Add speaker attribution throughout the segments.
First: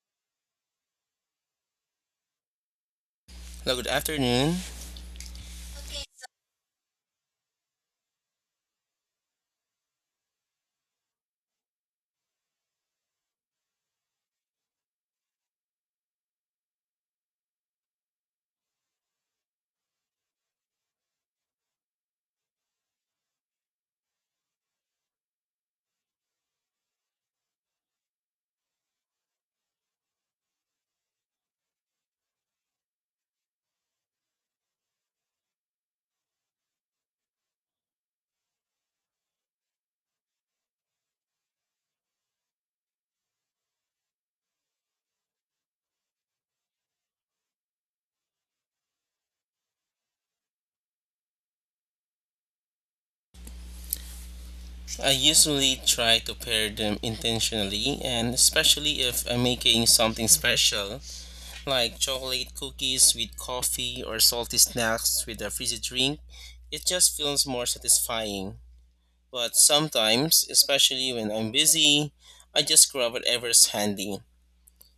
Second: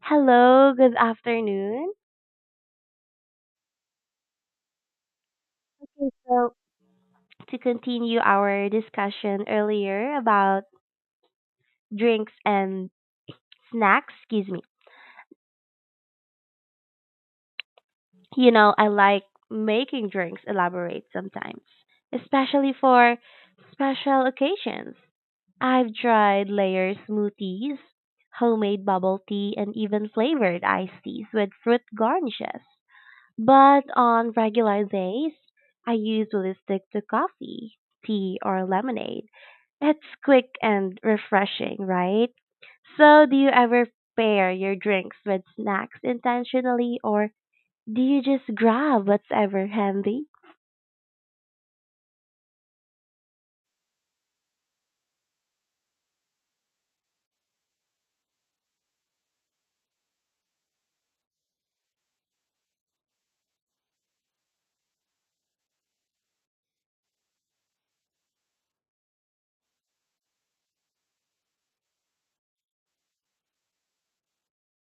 Speaker 1: Hello, good afternoon.
Speaker 2: Hello, good afternoon.
Speaker 1: Okay, so, to continue our discussion earlier about drinks and snacks, excuse me, you know, I like making drinks elaborate sometimes, especially for special occasions. I've tried layered smoothies, homemade bubble tea, and even flavored iced teas with fruit garnishes. But on regular days, I usually stick to coffee, tea, or lemonade. It's quick and refreshing, right? So, do you ever pair your drinks with snacks intentionally or do you just grab whatever handy?
Speaker 2: I usually try to pair them intentionally, and especially if I'm making something special, like chocolate cookies with coffee or salty snacks with a fizzy drink, it just feels more satisfying. But sometimes, especially when I'm busy, I just grab whatever's handy.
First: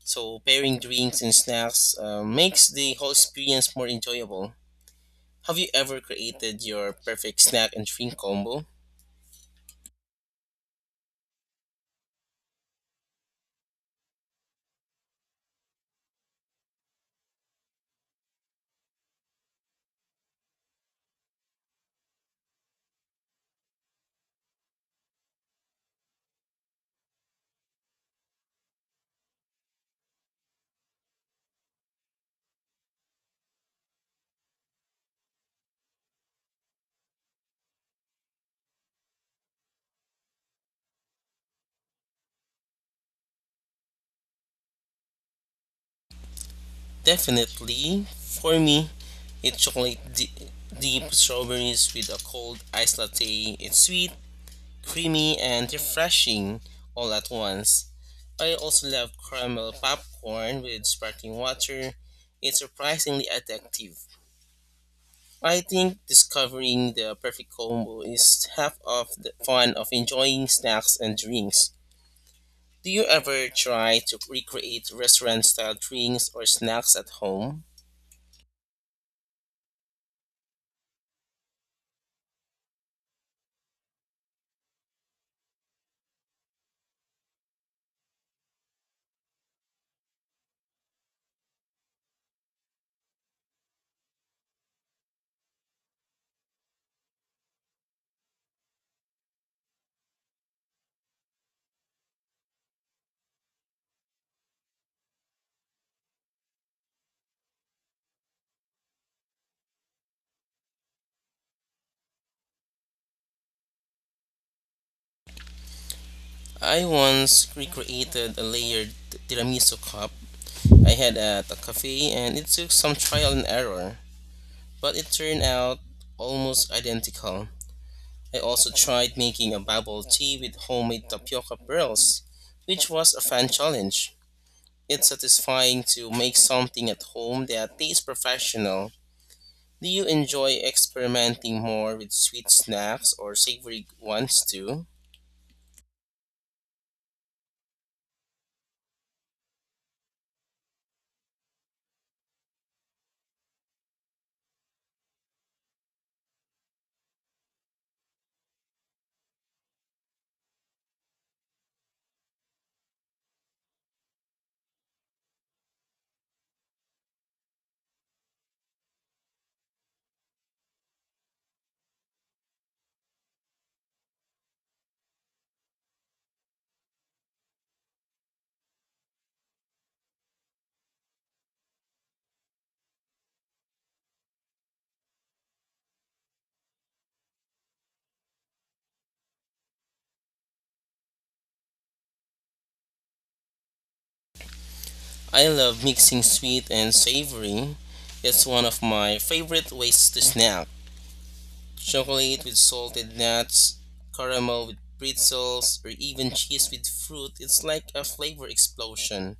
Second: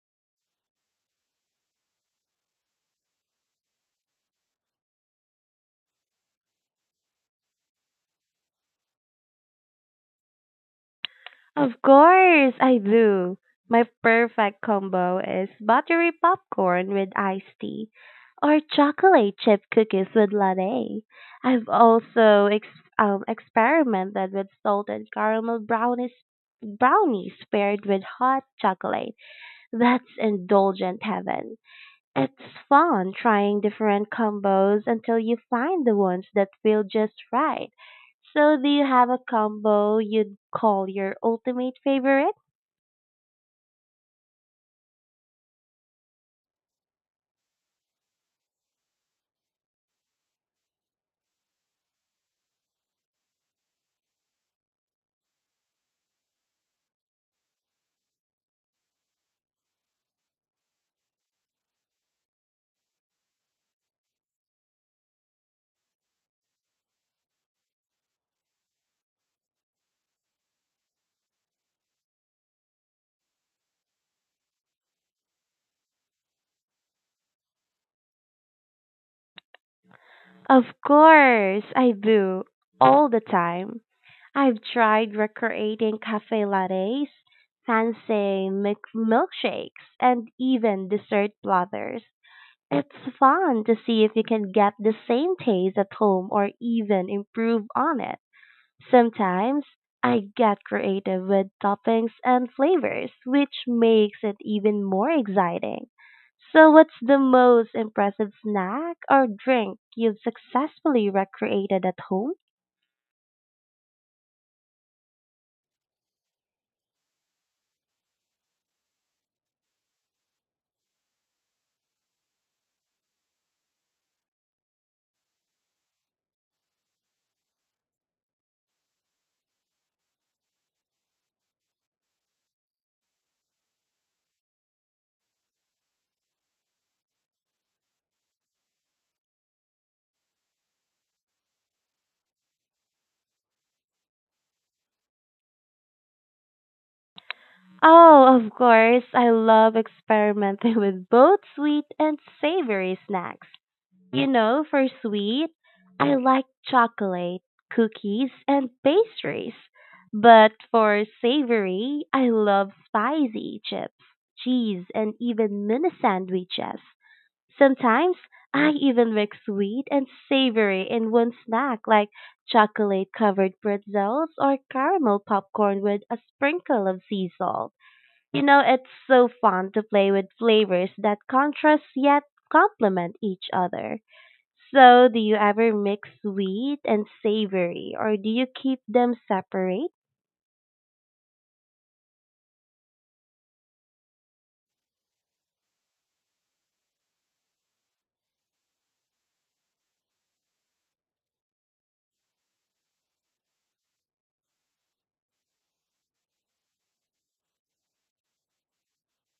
Speaker 2: So pairing drinks and snacks makes the whole experience more enjoyable. Have you ever created your perfect snack and drink combo?
Speaker 1: Of course, I do. My perfect combo is buttery popcorn with iced tea or chocolate chip cookies with latte. I've also experimented with salted caramel brownies paired with hot chocolate. That's indulgent heaven. It's fun trying different combos until you find the ones that feel just right. So, do you have a combo you'd call your ultimate favorite?
Speaker 2: Definitely, for me, it's deep strawberries with a cold iced latte. It's sweet, creamy, and refreshing all at once. I also love caramel popcorn with sparkling water. It's surprisingly addictive. I think discovering the perfect combo is half of the fun of enjoying snacks and drinks. Do you ever try to recreate restaurant style drinks or snacks at home?
Speaker 1: Of course, I do. All the time. I've tried recreating cafe lattes, fancy milkshakes, and even dessert platters. It's fun to see if you can get the same taste at home or even improve on it. Sometimes I get creative with toppings and flavors, which makes it even more exciting. So, what's the most impressive snack or drink you've successfully recreated at home?
Speaker 2: I once recreated a layered tiramisu cup I had at a cafe, and it took some trial and error, but it turned out almost identical. I also tried making a bubble tea with homemade tapioca pearls, which was a fun challenge. It's satisfying to make something at home that tastes professional. Do you enjoy experimenting more with sweet snacks or savory ones too?
Speaker 1: Oh, of course, I love experimenting with both sweet and savory snacks. You know, for sweet, I like chocolate, cookies, and pastries. But for savory, I love spicy chips, cheese, and even mini sandwiches. Sometimes I even mix sweet and savory in one snack, like chocolate covered pretzels or caramel popcorn with a sprinkle of sea salt. You know, it's so fun to play with flavors that contrast yet complement each other. So, do you ever mix sweet and savory, or do you keep them separate?
Speaker 2: I love mixing sweet and savory. It's one of my favorite ways to snack. Chocolate with salted nuts, caramel with pretzels, or even cheese with fruit. It's like a flavor explosion.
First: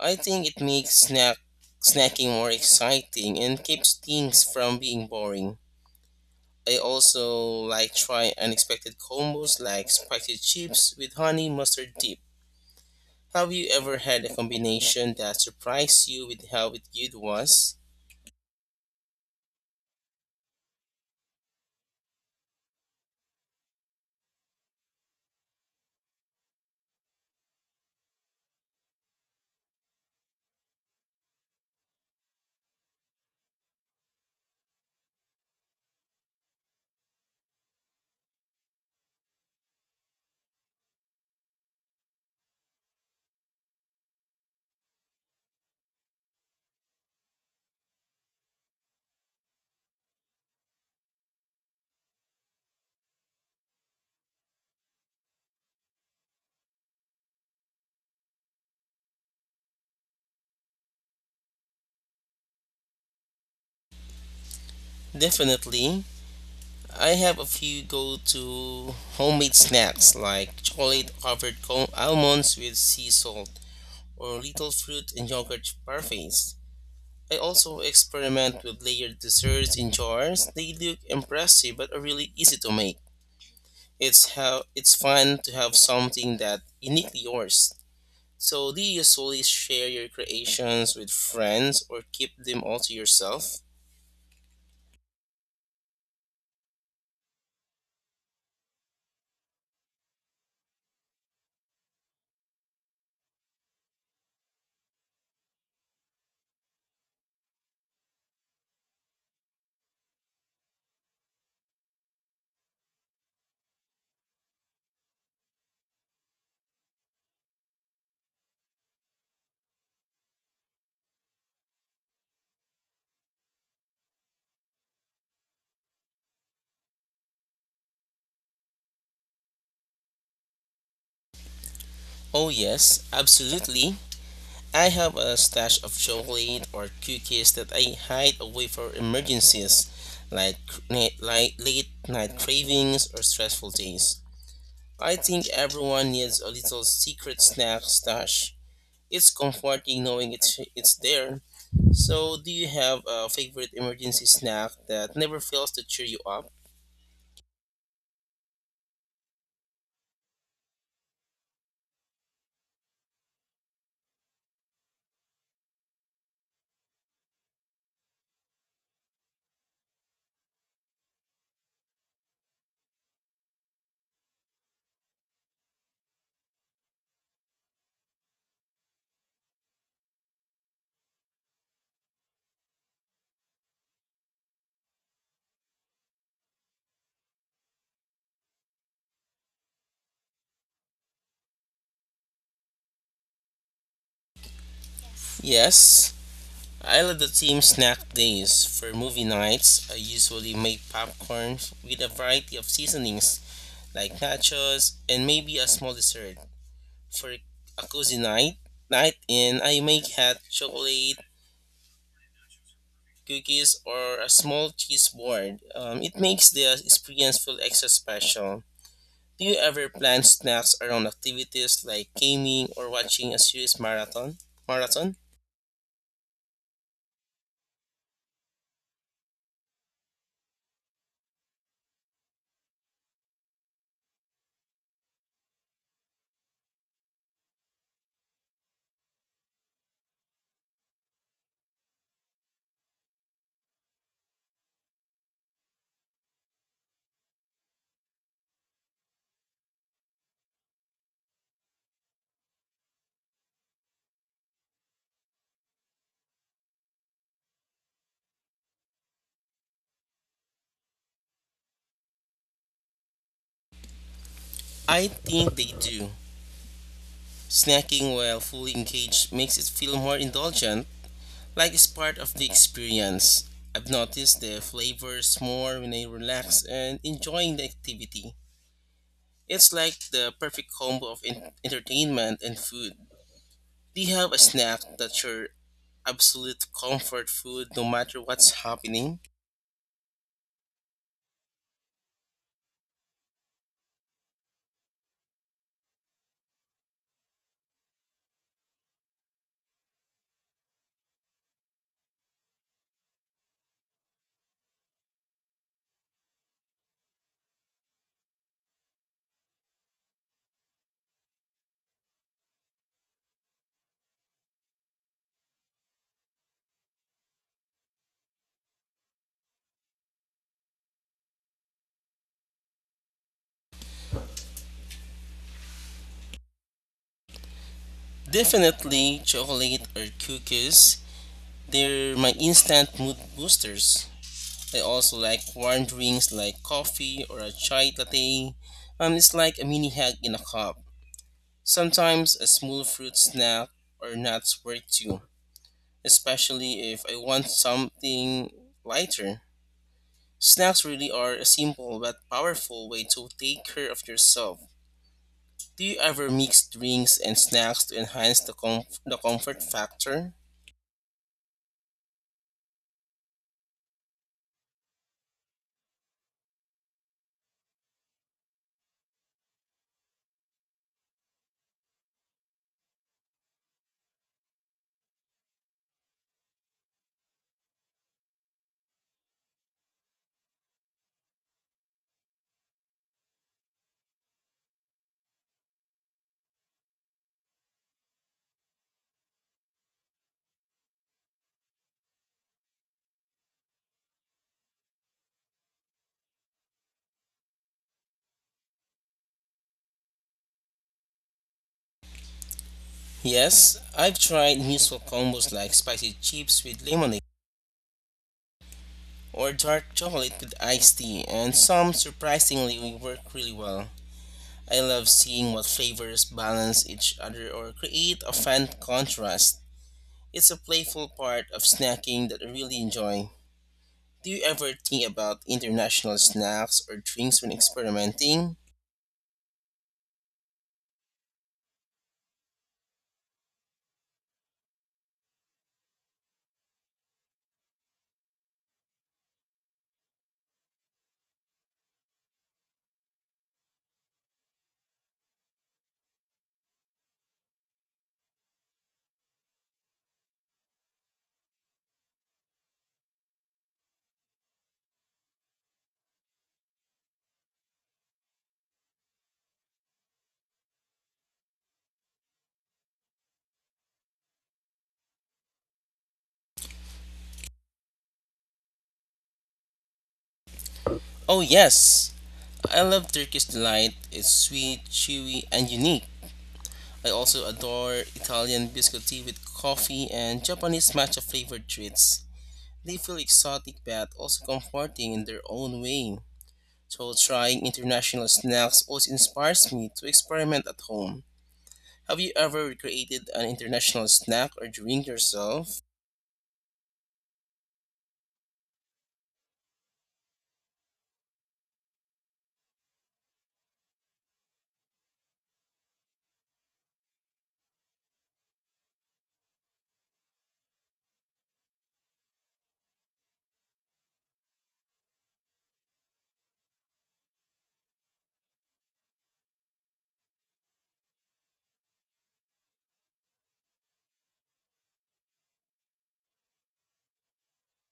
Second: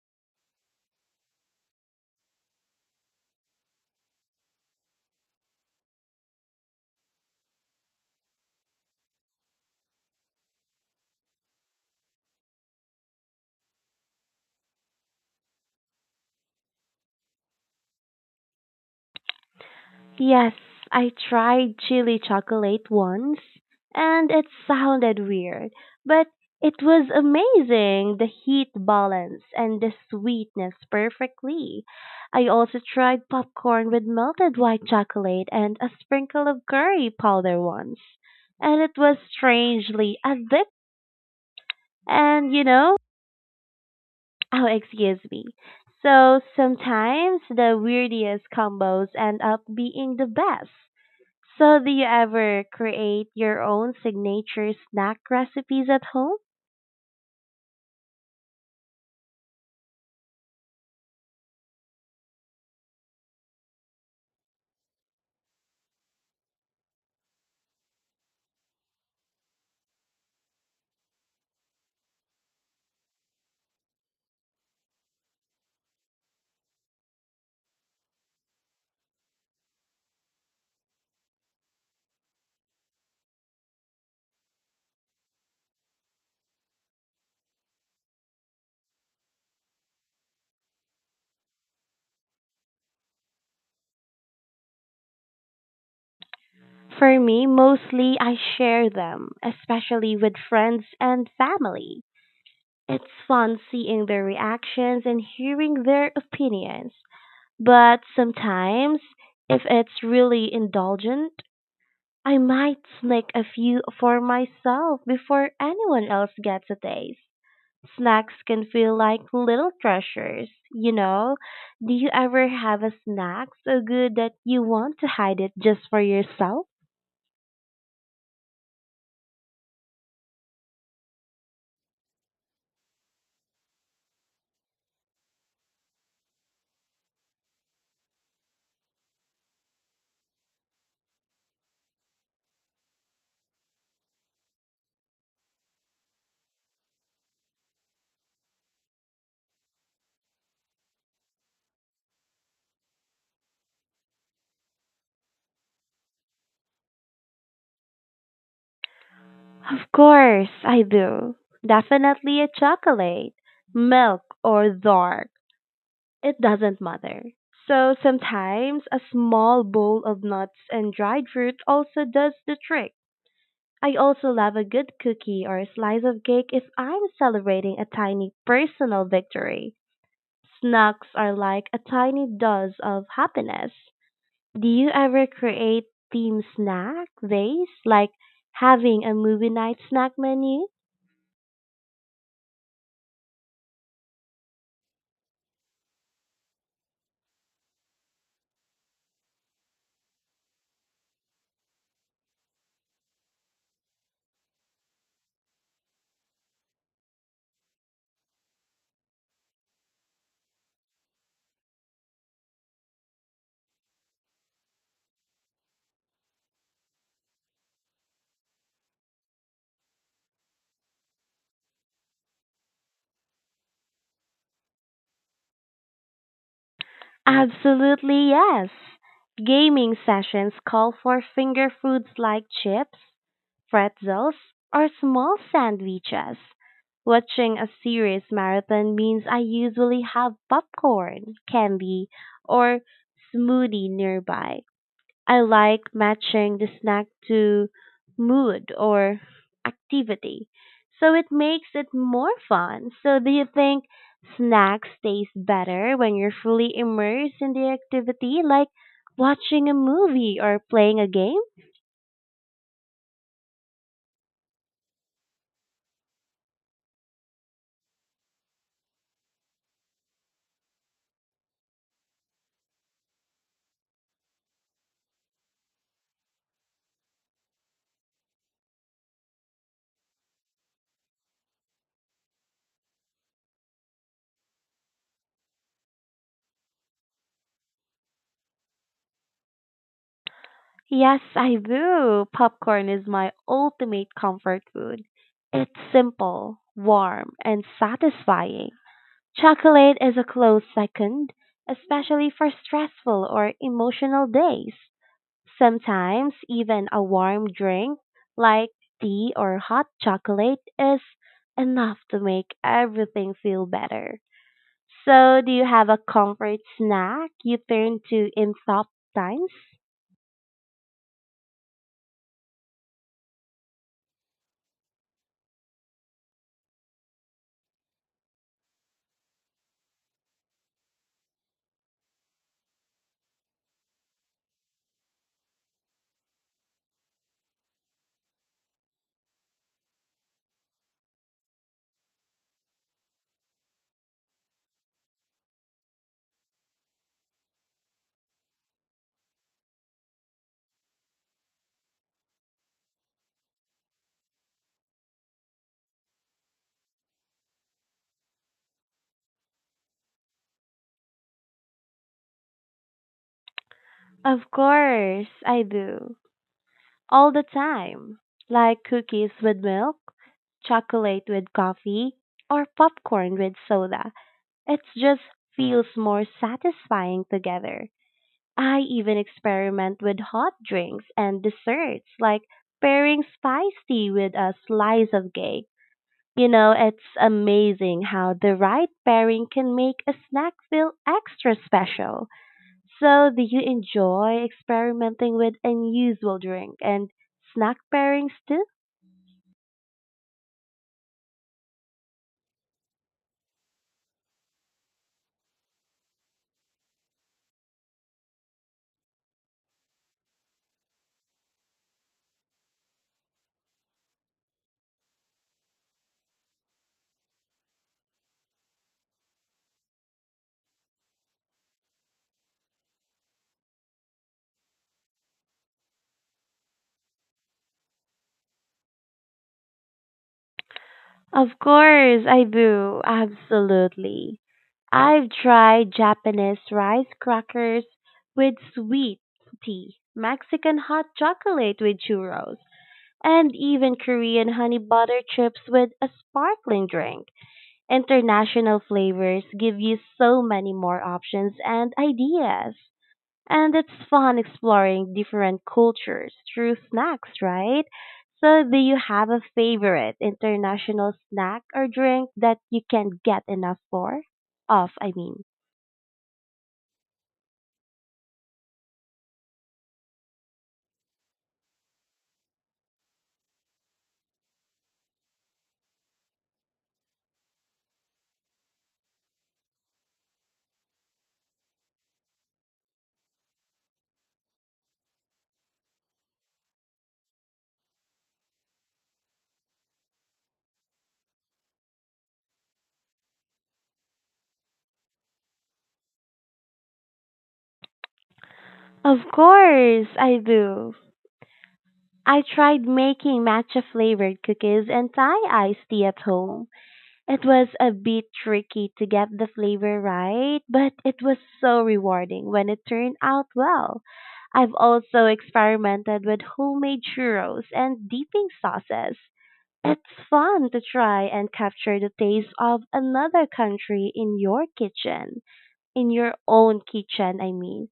Speaker 2: I think it makes snacking more exciting and keeps things from being boring. I also like try unexpected combos like spicy chips with honey mustard dip. Have you ever had a combination that surprised you with how good it was?
Speaker 1: Yes, I tried chili chocolate once, and it sounded weird, but it was amazing. The heat balance and the sweetness perfectly. I also tried popcorn with melted white chocolate and a sprinkle of curry powder once, and it was strangely addictive. And you know, oh, excuse me. So sometimes the weirdest combos end up being the best. So do you ever create your own signature snack recipes at home?
Speaker 2: Definitely. I have a few go to homemade snacks like chocolate covered almonds with sea salt or little fruit and yogurt parfaits. I also experiment with layered desserts in jars. They look impressive but are really easy to make. It's how it's fun to have something that uniquely yours. So, do you usually share your creations with friends or keep them all to yourself?
Speaker 1: For me, mostly I share them, especially with friends and family. It's fun seeing their reactions and hearing their opinions. But sometimes, if it's really indulgent, I might sneak a few for myself before anyone else gets a taste. Snacks can feel like little treasures, you know. Do you ever have a snack so good that you want to hide it just for yourself?
Speaker 2: Oh, yes, absolutely. I have a stash of chocolate or cookies that I hide away for emergencies, like, like late night cravings or stressful days. I think everyone needs a little secret snack stash. It's comforting knowing it's there. So, do you have a favorite emergency snack that never fails to cheer you up?
Speaker 1: Of course, I do. Definitely a chocolate, milk, or dark. It doesn't matter. So sometimes a small bowl of nuts and dried fruit also does the trick. I also love a good cookie or a slice of cake if I'm celebrating a tiny personal victory. Snacks are like a tiny dose of happiness. Do you ever create theme snack days, like having a movie night snack menu?
Speaker 2: Yes, Isle of the Team snack days for movie nights. I usually make popcorn with a variety of seasonings like nachos and maybe a small dessert. For a cozy night, night in, I make hot chocolate, cookies, or a small cheese board. It makes the experience feel extra special. Do you ever plan snacks around activities like gaming or watching a series marathon? Marathon?
Speaker 1: Absolutely, yes. Gaming sessions call for finger foods like chips, pretzels, or small sandwiches. Watching a series marathon means I usually have popcorn, candy, or smoothie nearby. I like matching the snack to mood or activity. So it makes it more fun. So do you think snacks taste better when you're fully immersed in the activity like watching a movie or playing a game?
Speaker 2: I think they do. Snacking while fully engaged makes it feel more indulgent, like it's part of the experience. I've noticed the flavors more when I relax and enjoying the activity. It's like the perfect combo of entertainment and food. Do you have a snack that's your absolute comfort food no matter what's happening?
Speaker 1: Yes, I do. Popcorn is my ultimate comfort food. It's simple, warm, and satisfying. Chocolate is a close second, especially for stressful or emotional days. Sometimes even a warm drink like tea or hot chocolate is enough to make everything feel better. So, do you have a comfort snack you turn to in tough times?
Speaker 2: Definitely chocolate or cookies. They're my instant mood boosters. I also like warm drinks like coffee or a chai latte. It's like a mini hug in a cup. Sometimes a small fruit snack or nuts work too, especially if I want something lighter. Snacks really are a simple but powerful way to take care of yourself. Do you ever mix drinks and snacks to enhance the comfort factor?
Speaker 1: Of course, I do. All the time. Like cookies with milk, chocolate with coffee, or popcorn with soda. It just feels more satisfying together. I even experiment with hot drinks and desserts, like pairing spice tea with a slice of cake. You know, it's amazing how the right pairing can make a snack feel extra special. So, do you enjoy experimenting with unusual drink and snack pairings too?
Speaker 2: Yes, I've tried useful combos like spicy chips with lemonade or dark chocolate with iced tea, and some surprisingly work really well. I love seeing what flavors balance each other or create a fun contrast. It's a playful part of snacking that I really enjoy. Do you ever think about international snacks or drinks when experimenting?
Speaker 1: Of course I do. Absolutely. I've tried Japanese rice crackers with sweet tea, Mexican hot chocolate with churros, and even Korean honey butter chips with a sparkling drink. International flavors give you so many more options and ideas. And it's fun exploring different cultures through snacks, right? So, do you have a favorite international snack or drink that you can't get enough for? Of, I mean.
Speaker 2: Oh, yes! I love Turkish Delight. It's sweet, chewy, and unique. I also adore Italian biscotti with coffee and Japanese matcha flavored treats. They feel exotic but also comforting in their own way. So trying international snacks always inspires me to experiment at home. Have you ever created an international snack or drink yourself?
Speaker 1: Of course, I do. I tried making matcha flavored cookies and Thai iced tea at home. It was a bit tricky to get the flavor right, but it was so rewarding when it turned out well. I've also experimented with homemade churros and dipping sauces. It's fun to try and capture the taste of another country in your kitchen, in your own kitchen, I mean.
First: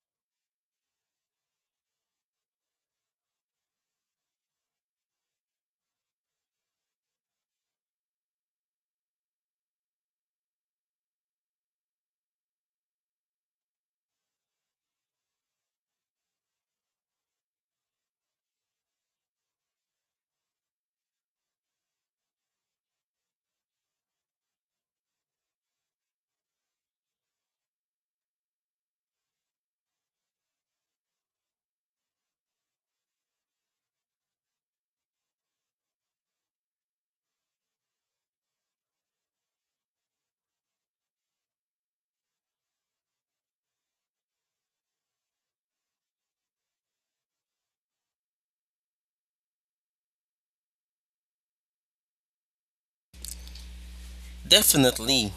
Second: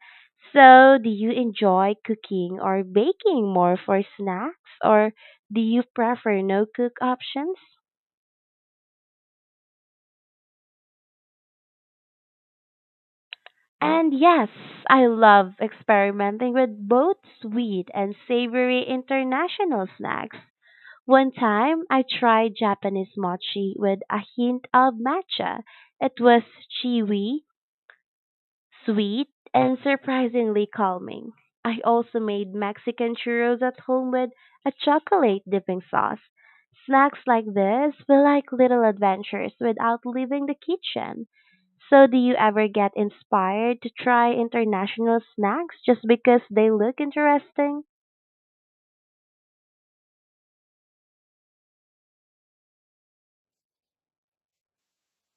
Speaker 1: So, do you enjoy cooking or baking more for snacks, or do you prefer no cook options? And yes, I love experimenting with both sweet and savory international snacks. One time, I tried Japanese mochi with a hint of matcha. It was chewy, sweet and surprisingly calming. I also made Mexican churros at home with a chocolate dipping sauce. Snacks like this feel like little adventures without leaving the kitchen. So, do you ever get inspired to try international snacks just because they look interesting?
Speaker 2: Definitely.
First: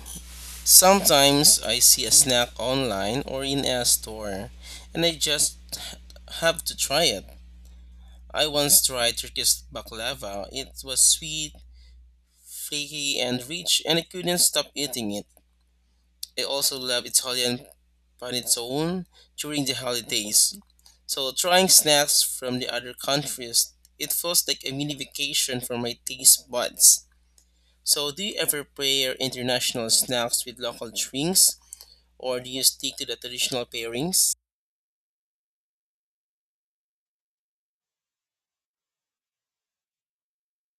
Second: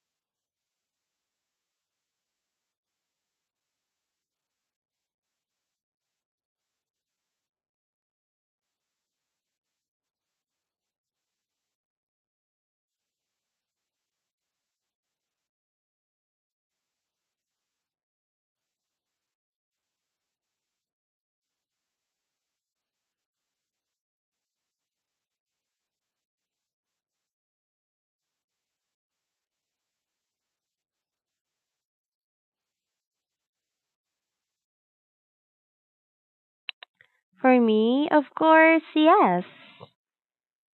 Speaker 2: Sometimes I see a snack online or in a store and I just have to try it. I once tried Turkish baklava. It was sweet, flaky and rich, and I couldn't stop eating it. I also love Italian panettone during the holidays. So trying snacks from the other countries, it feels like a mini vacation for my taste buds. So do you ever pair international snacks with local drinks, or do you stick to the traditional pairings?
Speaker 1: For me, of course, yes.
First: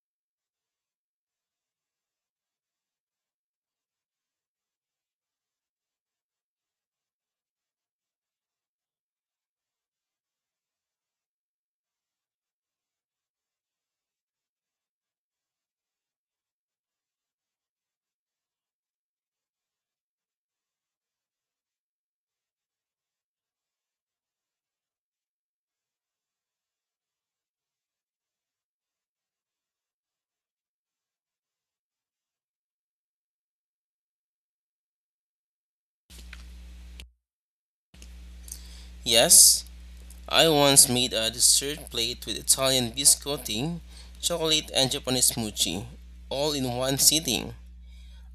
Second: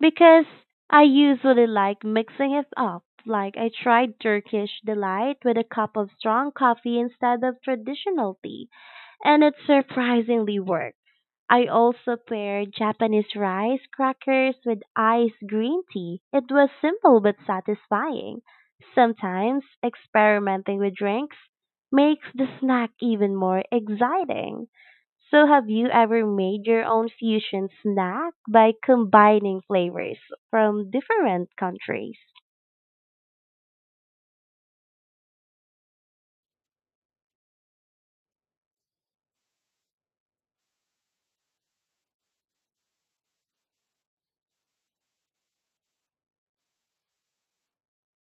Speaker 1: Because I usually like mixing it up. Like I tried Turkish delight with a cup of strong coffee instead of traditional tea, and it surprisingly worked. I also paired Japanese rice crackers with iced green tea. It was simple but satisfying. Sometimes experimenting with drinks makes the snack even more exciting. So, have you ever made your own fusion snack by combining flavors from different countries?
Speaker 2: Yes, I once made a dessert plate with Italian biscotti, chocolate, and Japanese mochi, all in one sitting.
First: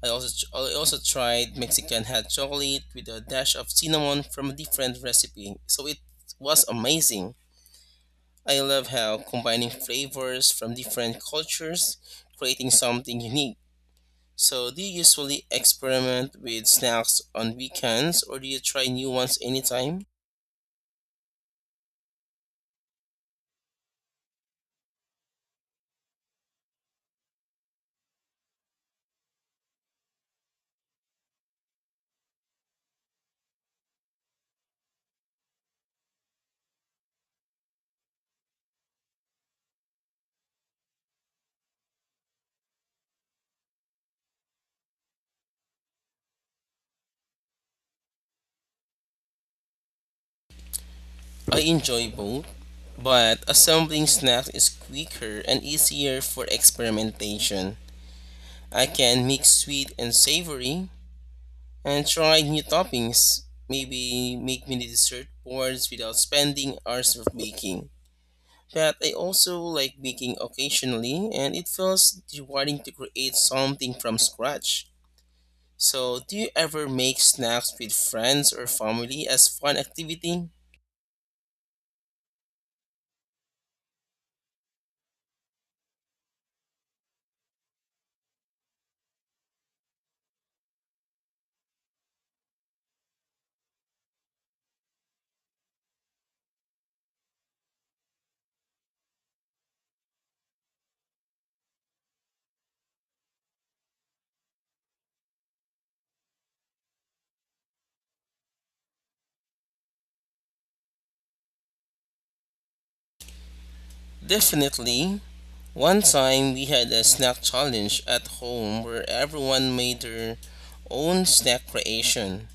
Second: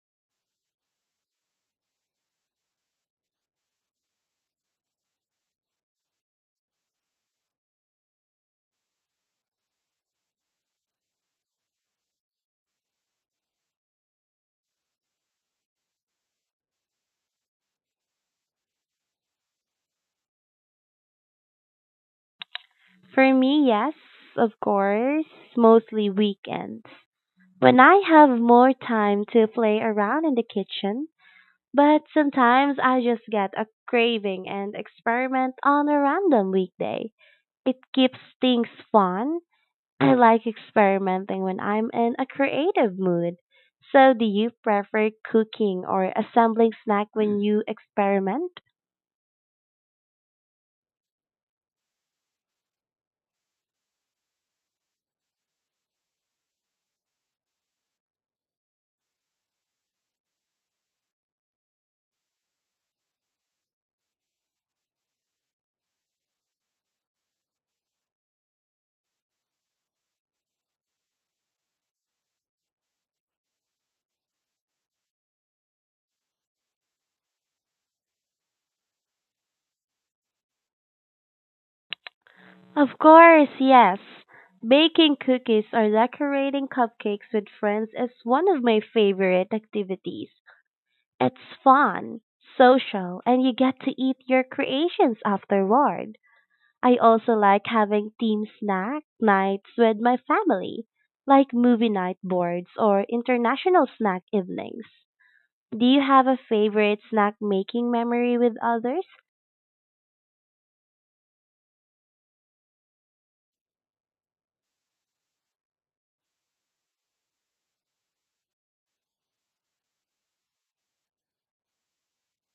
Speaker 2: I also I also tried Mexican hot chocolate with a dash of cinnamon from a different recipe. So it was amazing. I love how combining flavors from different cultures creating something unique. So do you usually experiment with snacks on weekends or do you try new ones anytime?
Speaker 1: For me, yes, of course, mostly weekends. When I have more time to play around in the kitchen, but sometimes I just get a craving and experiment on a random weekday. It keeps things fun. I like experimenting when I'm in a creative mood. So, do you prefer cooking or assembling snack when you experiment?
Speaker 2: I enjoy both, but assembling snacks is quicker and easier for experimentation. I can mix sweet and savory and try new toppings. Maybe make mini dessert boards without spending hours of baking. But I also like baking occasionally, and it feels rewarding to create something from scratch. So, do you ever make snacks with friends or family as fun activity?
Speaker 1: Of course, yes. Baking cookies or decorating cupcakes with friends is one of my favorite activities. It's fun, social, and you get to eat your creations afterward. I also like having team snack nights with my family, like movie night boards or international snack evenings. Do you have a favorite snack making memory with others?
Speaker 2: Definitely. One time we had a snack challenge at home where everyone made their own snack creation.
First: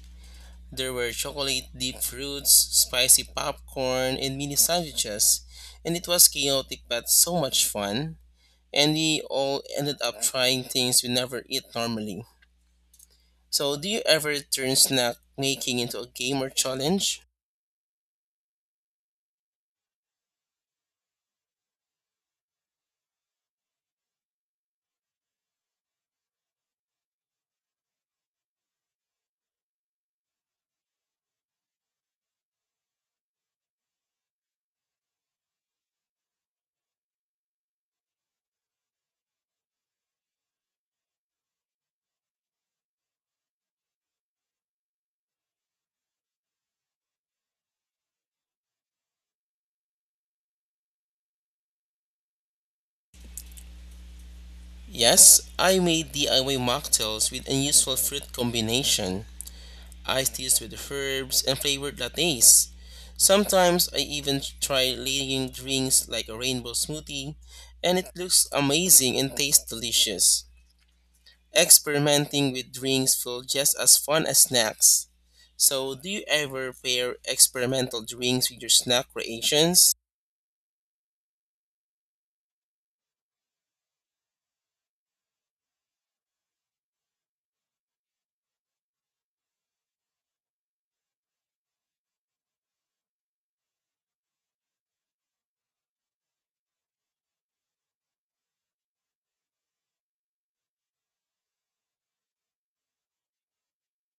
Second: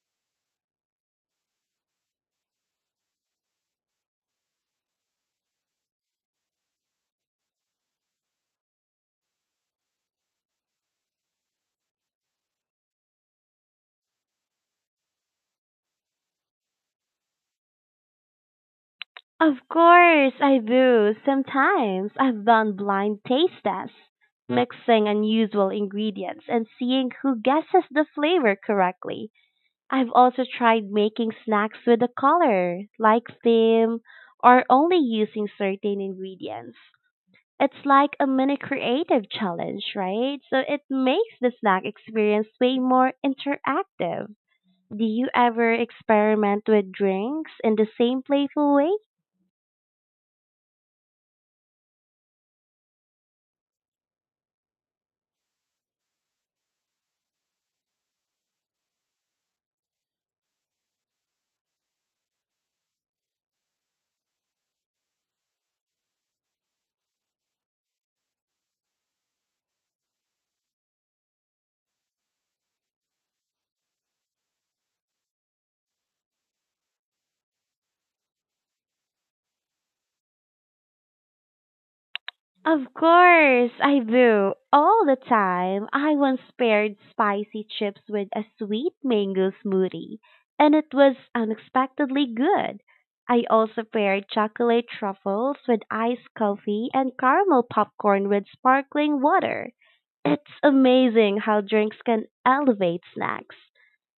Speaker 2: There were chocolate dipped fruits, spicy popcorn, and mini sandwiches, and it was chaotic but so much fun. And we all ended up trying things we never eat normally. So, do you ever turn snack making into a game or challenge?
Speaker 1: Of course, I do. Sometimes I've done blind taste tests, mixing unusual ingredients and seeing who guesses the flavor correctly. I've also tried making snacks with a color, like theme, or only using certain ingredients. It's like a mini creative challenge, right? So it makes the snack experience way more interactive. Do you ever experiment with drinks in the same playful way?
Speaker 2: Yes, I made DIY mocktails with unusual fruit combination. Iced teas with herbs and flavored lattes. Sometimes I even try leading drinks like a rainbow smoothie, and it looks amazing and tastes delicious. Experimenting with drinks feels just as fun as snacks. So, do you ever pair experimental drinks with your snack creations?
Speaker 1: Of course, I do. All the time. I once paired spicy chips with a sweet mango smoothie, and it was unexpectedly good. I also paired chocolate truffles with iced coffee and caramel popcorn with sparkling water. It's amazing how drinks can elevate snacks.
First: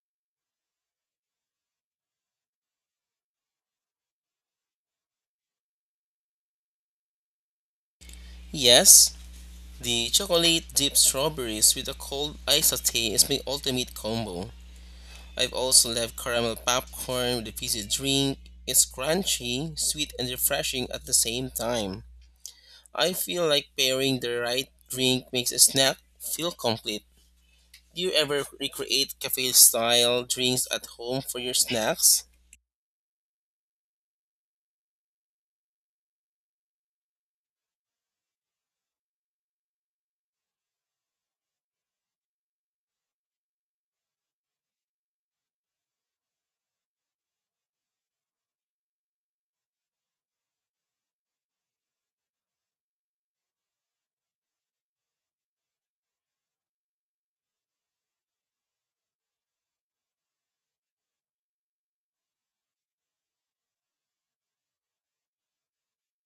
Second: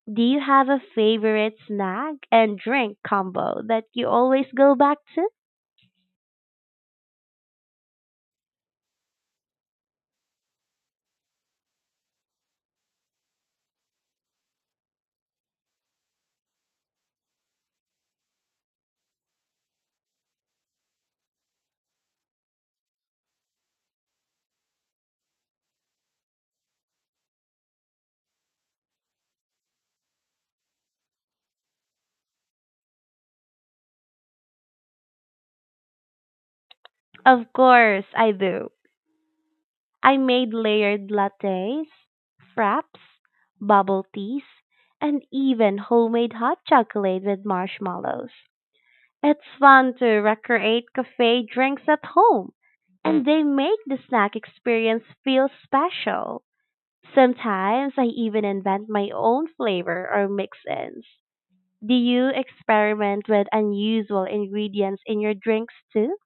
Speaker 1: Do you have a favorite snack and drink combo that you always go back to?
Speaker 2: Yes, the chocolate dipped strawberries with a cold iced latte is my ultimate combo. I've also loved caramel popcorn with a fizzy drink. It's crunchy, sweet, and refreshing at the same time. I feel like pairing the right drink makes a snack feel complete. Do you ever recreate cafe style drinks at home for your snacks?
Speaker 1: Of course, I do. I made layered lattes, fraps, bubble teas, and even homemade hot chocolate with marshmallows. It's fun to recreate cafe drinks at home, and they make the snack experience feel special. Sometimes I even invent my own flavor or mix ins. Do you experiment with unusual ingredients in your drinks too?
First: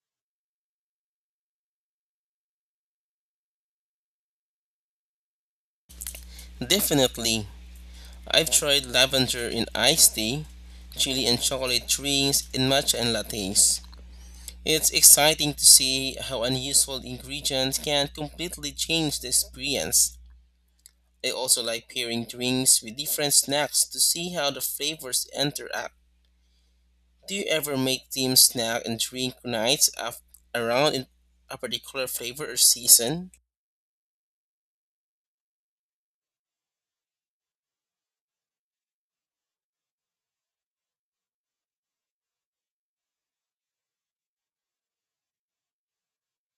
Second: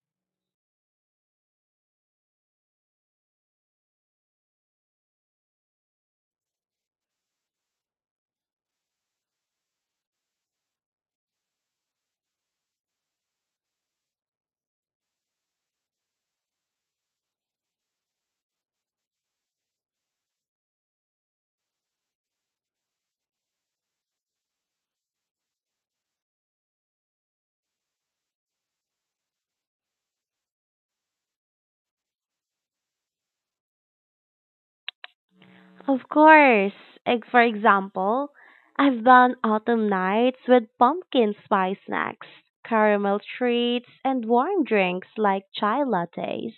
Speaker 2: Definitely. I've tried lavender in iced tea, chili and chocolate drinks, and matcha and lattes. It's exciting to see how unuseful ingredients can completely change the experience. I also like pairing drinks with different snacks to see how the flavors interact. Do you ever make team snack and drink nights around in a particular flavor or season?
Speaker 1: Of course. Like, for example, I've done autumn nights with pumpkin spice snacks, caramel treats, and warm drinks like chai lattes.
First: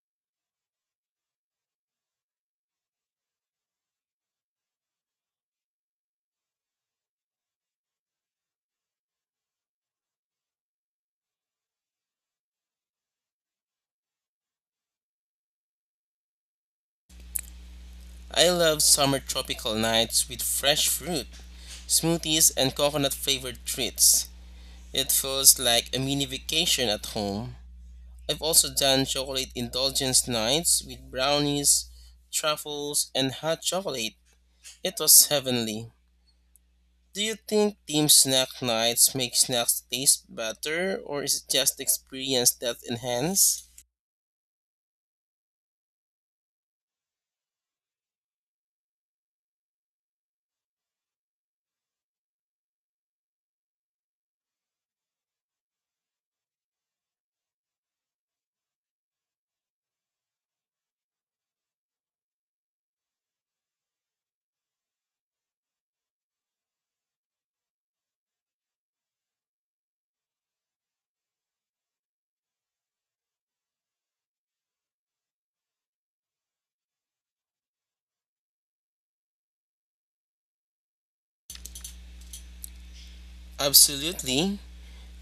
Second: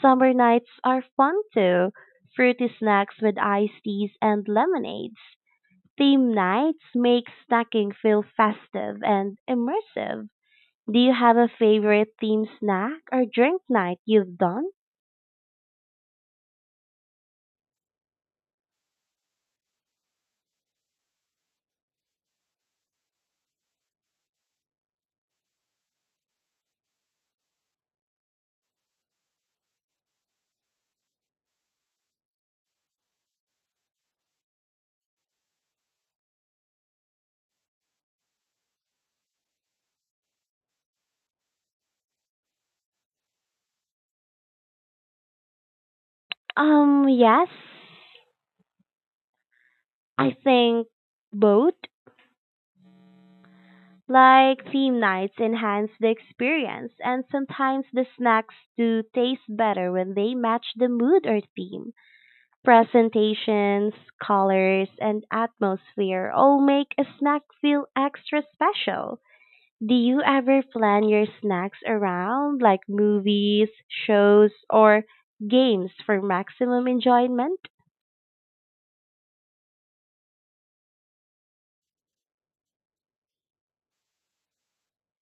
Speaker 1: Summer nights are fun too, fruity snacks with iced teas and lemonades. Theme nights make snacking feel festive and immersive. Do you have a favorite theme snack or drink night you've done?
Speaker 2: I love summer tropical nights with fresh fruit, smoothies, and coconut flavored treats. It feels like a mini vacation at home. I've also done chocolate indulgence nights with brownies, truffles, and hot chocolate. It was heavenly. Do you think team snack nights make snacks taste better or is it just experience that enhance?
Speaker 1: Yes. I think both. Like theme nights enhance the experience and sometimes the snacks do taste better when they match the mood or theme. Presentations, colors, and atmosphere all make a snack feel extra special. Do you ever plan your snacks around like movies, shows, or games for maximum enjoyment?
Speaker 2: Absolutely.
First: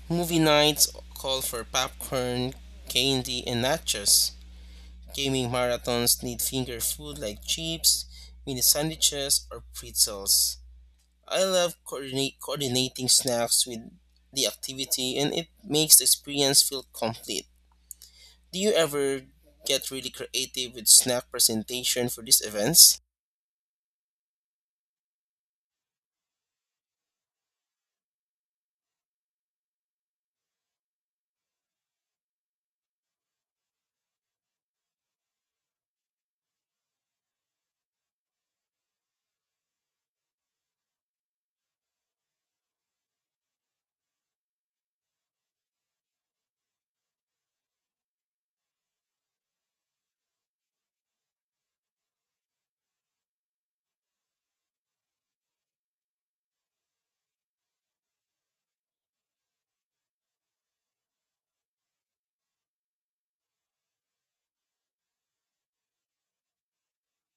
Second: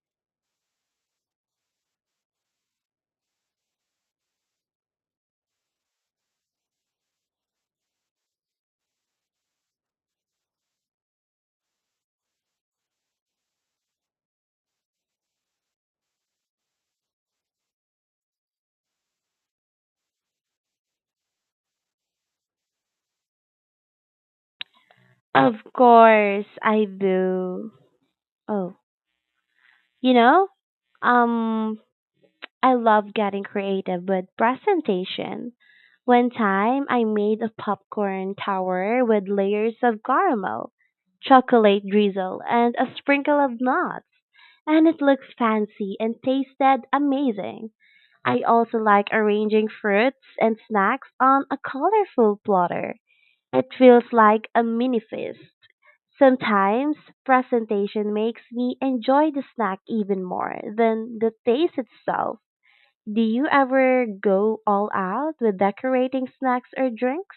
Speaker 2: Movie nights call for popcorn, candy, and nachos. Gaming marathons need finger food like chips, mini sandwiches, or pretzels. I love coordinating snacks with the activity, and it makes the experience feel complete. Do you ever get really creative with snack presentation for these events?
Speaker 1: Of course, I do. Oh, you know, um, I love getting creative with presentation. One time, I made a popcorn tower with layers of caramel, chocolate drizzle, and a sprinkle of nuts, and it looked fancy and tasted amazing. I also like arranging fruits and snacks on a colorful platter. It feels like a mini feast. Sometimes presentation makes me enjoy the snack even more than the taste itself. Do you ever go all out with decorating snacks or drinks?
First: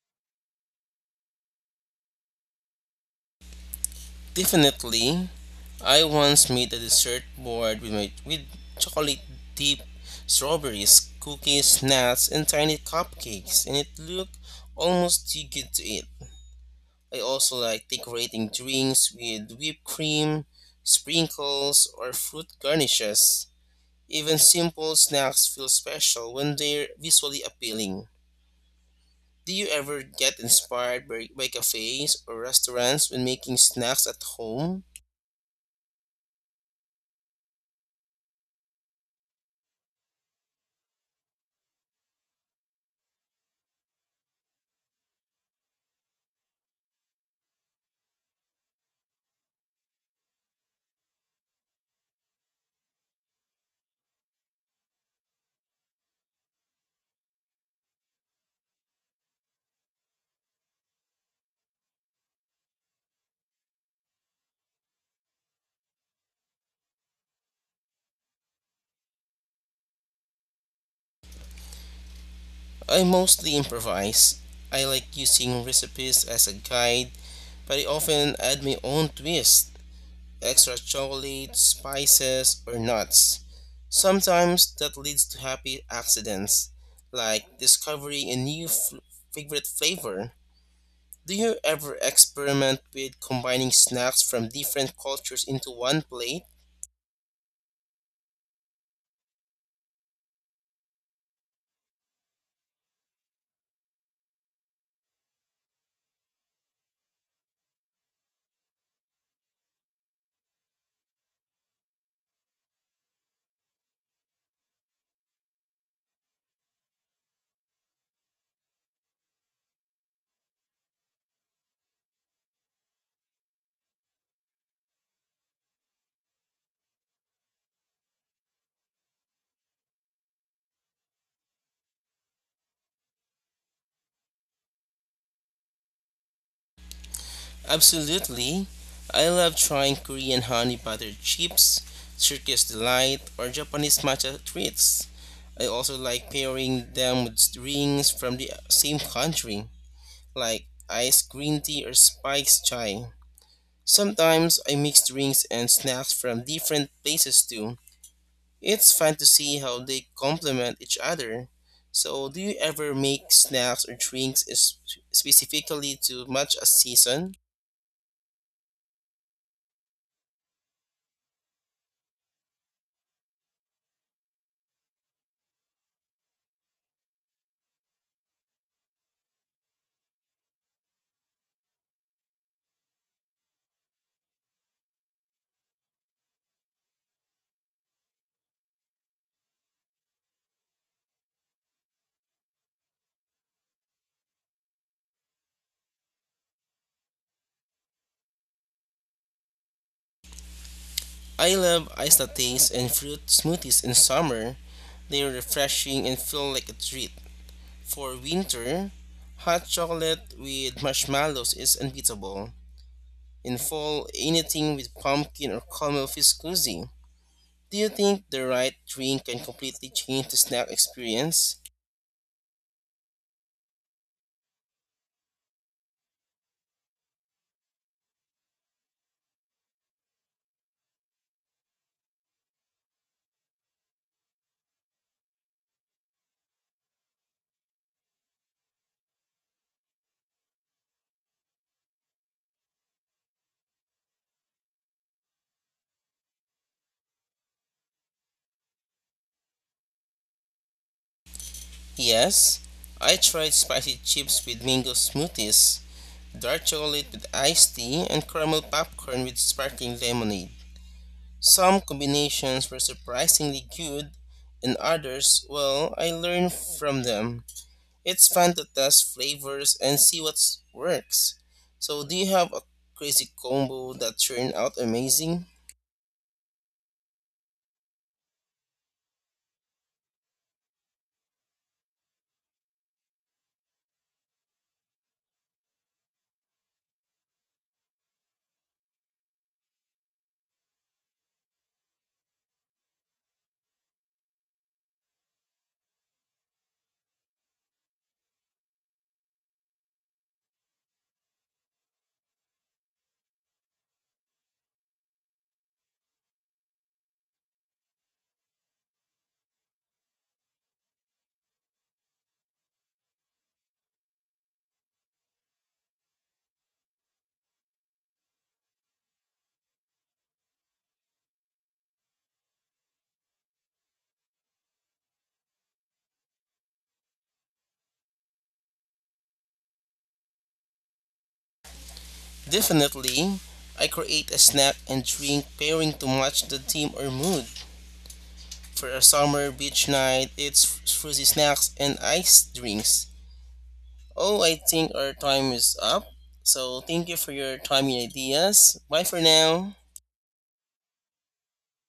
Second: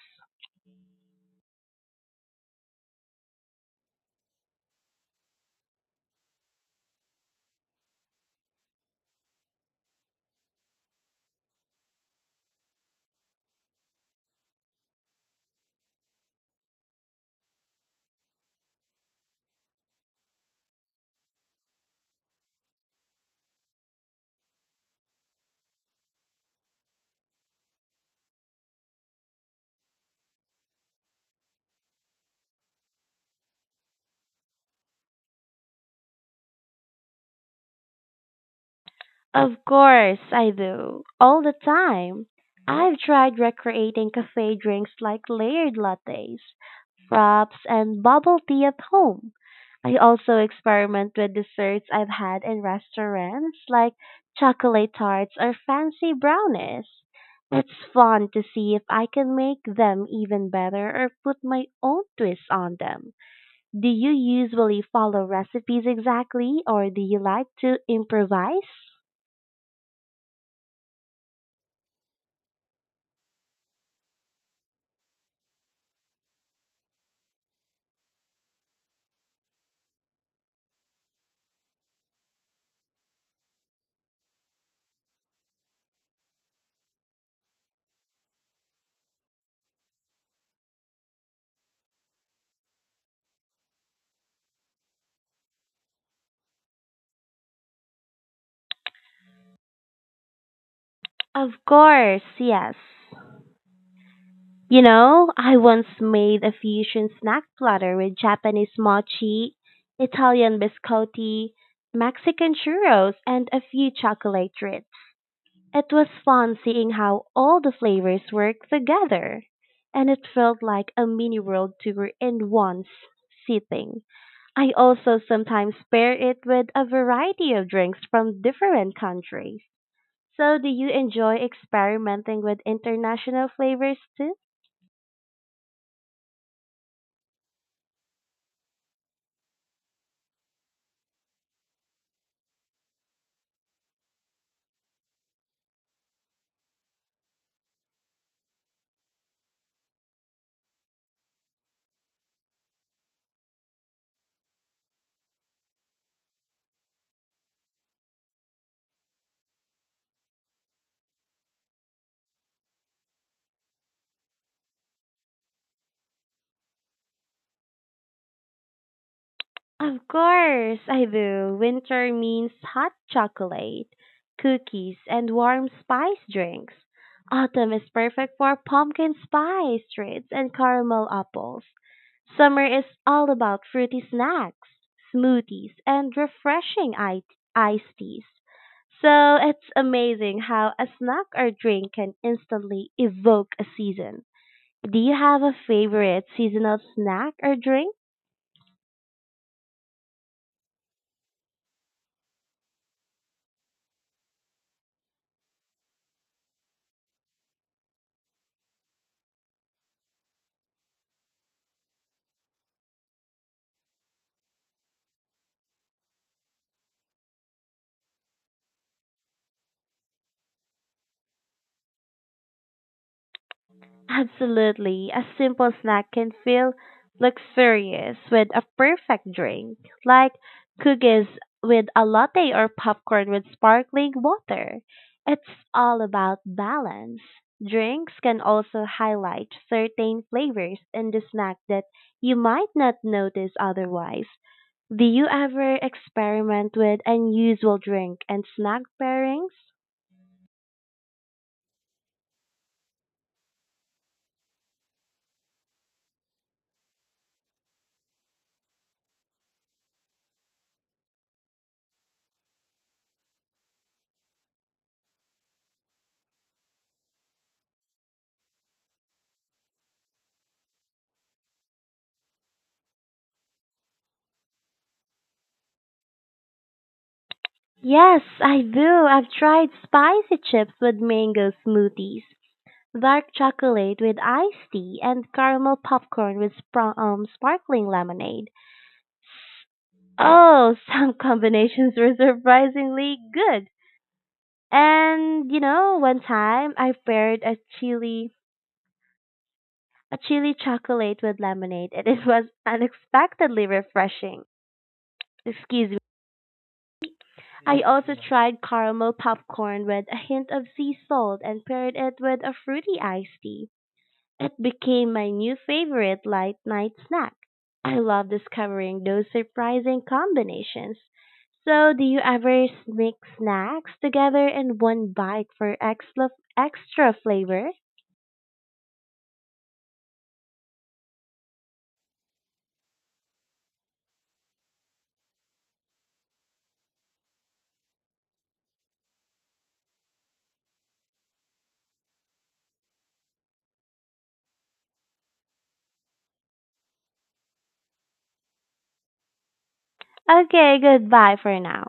Speaker 2: Definitely. I once made a dessert board with my with chocolate dip, strawberries, cookies, nuts, and tiny cupcakes, and it looked almost too good to eat. I also like decorating drinks with whipped cream, sprinkles, or fruit garnishes. Even simple snacks feel special when they're visually appealing. Do you ever get inspired by cafes or restaurants when making snacks at home?
Speaker 1: Of course I do. All the time. I've tried recreating cafe drinks like layered lattes, wraps, and bubble tea at home. I also experiment with desserts I've had in restaurants like chocolate tarts or fancy brownies. It's fun to see if I can make them even better or put my own twist on them. Do you usually follow recipes exactly or do you like to improvise?
Speaker 2: I mostly improvise. I like using recipes as a guide, but I often add my own twist extra chocolate, spices, or nuts. Sometimes that leads to happy accidents, like discovering a new favorite flavor. Do you ever experiment with combining snacks from different cultures into one plate?
Speaker 1: Of course, yes. You know, I once made a fusion snack platter with Japanese mochi, Italian biscotti, Mexican churros, and a few chocolate treats. It was fun seeing how all the flavors work together, and it felt like a mini world tour in one sitting. I also sometimes pair it with a variety of drinks from different countries. So, do you enjoy experimenting with international flavors too?
Speaker 2: Absolutely. I love trying Korean honey butter chips, Turkish delight, or Japanese matcha treats. I also like pairing them with drinks from the same country, like iced green tea or spiced chai. Sometimes I mix drinks and snacks from different places too. It's fun to see how they complement each other. So, do you ever make snacks or drinks specifically to match a season?
Speaker 1: Of course I do. Winter means hot chocolate, cookies, and warm spice drinks. Autumn is perfect for pumpkin spice treats and caramel apples. Summer is all about fruity snacks, smoothies, and refreshing iced teas. So it's amazing how a snack or drink can instantly evoke a season. Do you have a favorite seasonal snack or drink?
Speaker 2: I love iced lattes and fruit smoothies in summer. They are refreshing and feel like a treat. For winter, hot chocolate with marshmallows is unbeatable. In fall, anything with pumpkin or caramel feels cozy. Do you think the right drink can completely change the snack experience?
Speaker 1: Absolutely. A simple snack can feel luxurious with a perfect drink, like cookies with a latte or popcorn with sparkling water. It's all about balance. Drinks can also highlight certain flavors in the snack that you might not notice otherwise. Do you ever experiment with unusual drink and snack pairings?
Speaker 2: Yes, I tried spicy chips with mango smoothies, dark chocolate with iced tea, and caramel popcorn with sparkling lemonade. Some combinations were surprisingly good, and others, well, I learned from them. It's fun to test flavors and see what works. So, do you have a crazy combo that turned out amazing?
Speaker 1: Yes, I do. I've tried spicy chips with mango smoothies, dark chocolate with iced tea, and caramel popcorn with sparkling lemonade. Oh, some combinations were surprisingly good. And you know, one time I paired a chili chocolate with lemonade, and it was unexpectedly refreshing. Excuse me. I also tried caramel popcorn with a hint of sea salt and paired it with a fruity iced tea. It became my new favorite light night snack. I love discovering those surprising combinations. So, do you ever mix snacks together in one bite for extra flavor?
Speaker 2: Definitely. I create a snack and drink pairing to match the theme or mood. For a summer beach night, it's fruity snacks and iced drinks. Oh, I think our time is up. So thank you for your time and ideas. Bye for now.
Speaker 1: Okay, goodbye for now.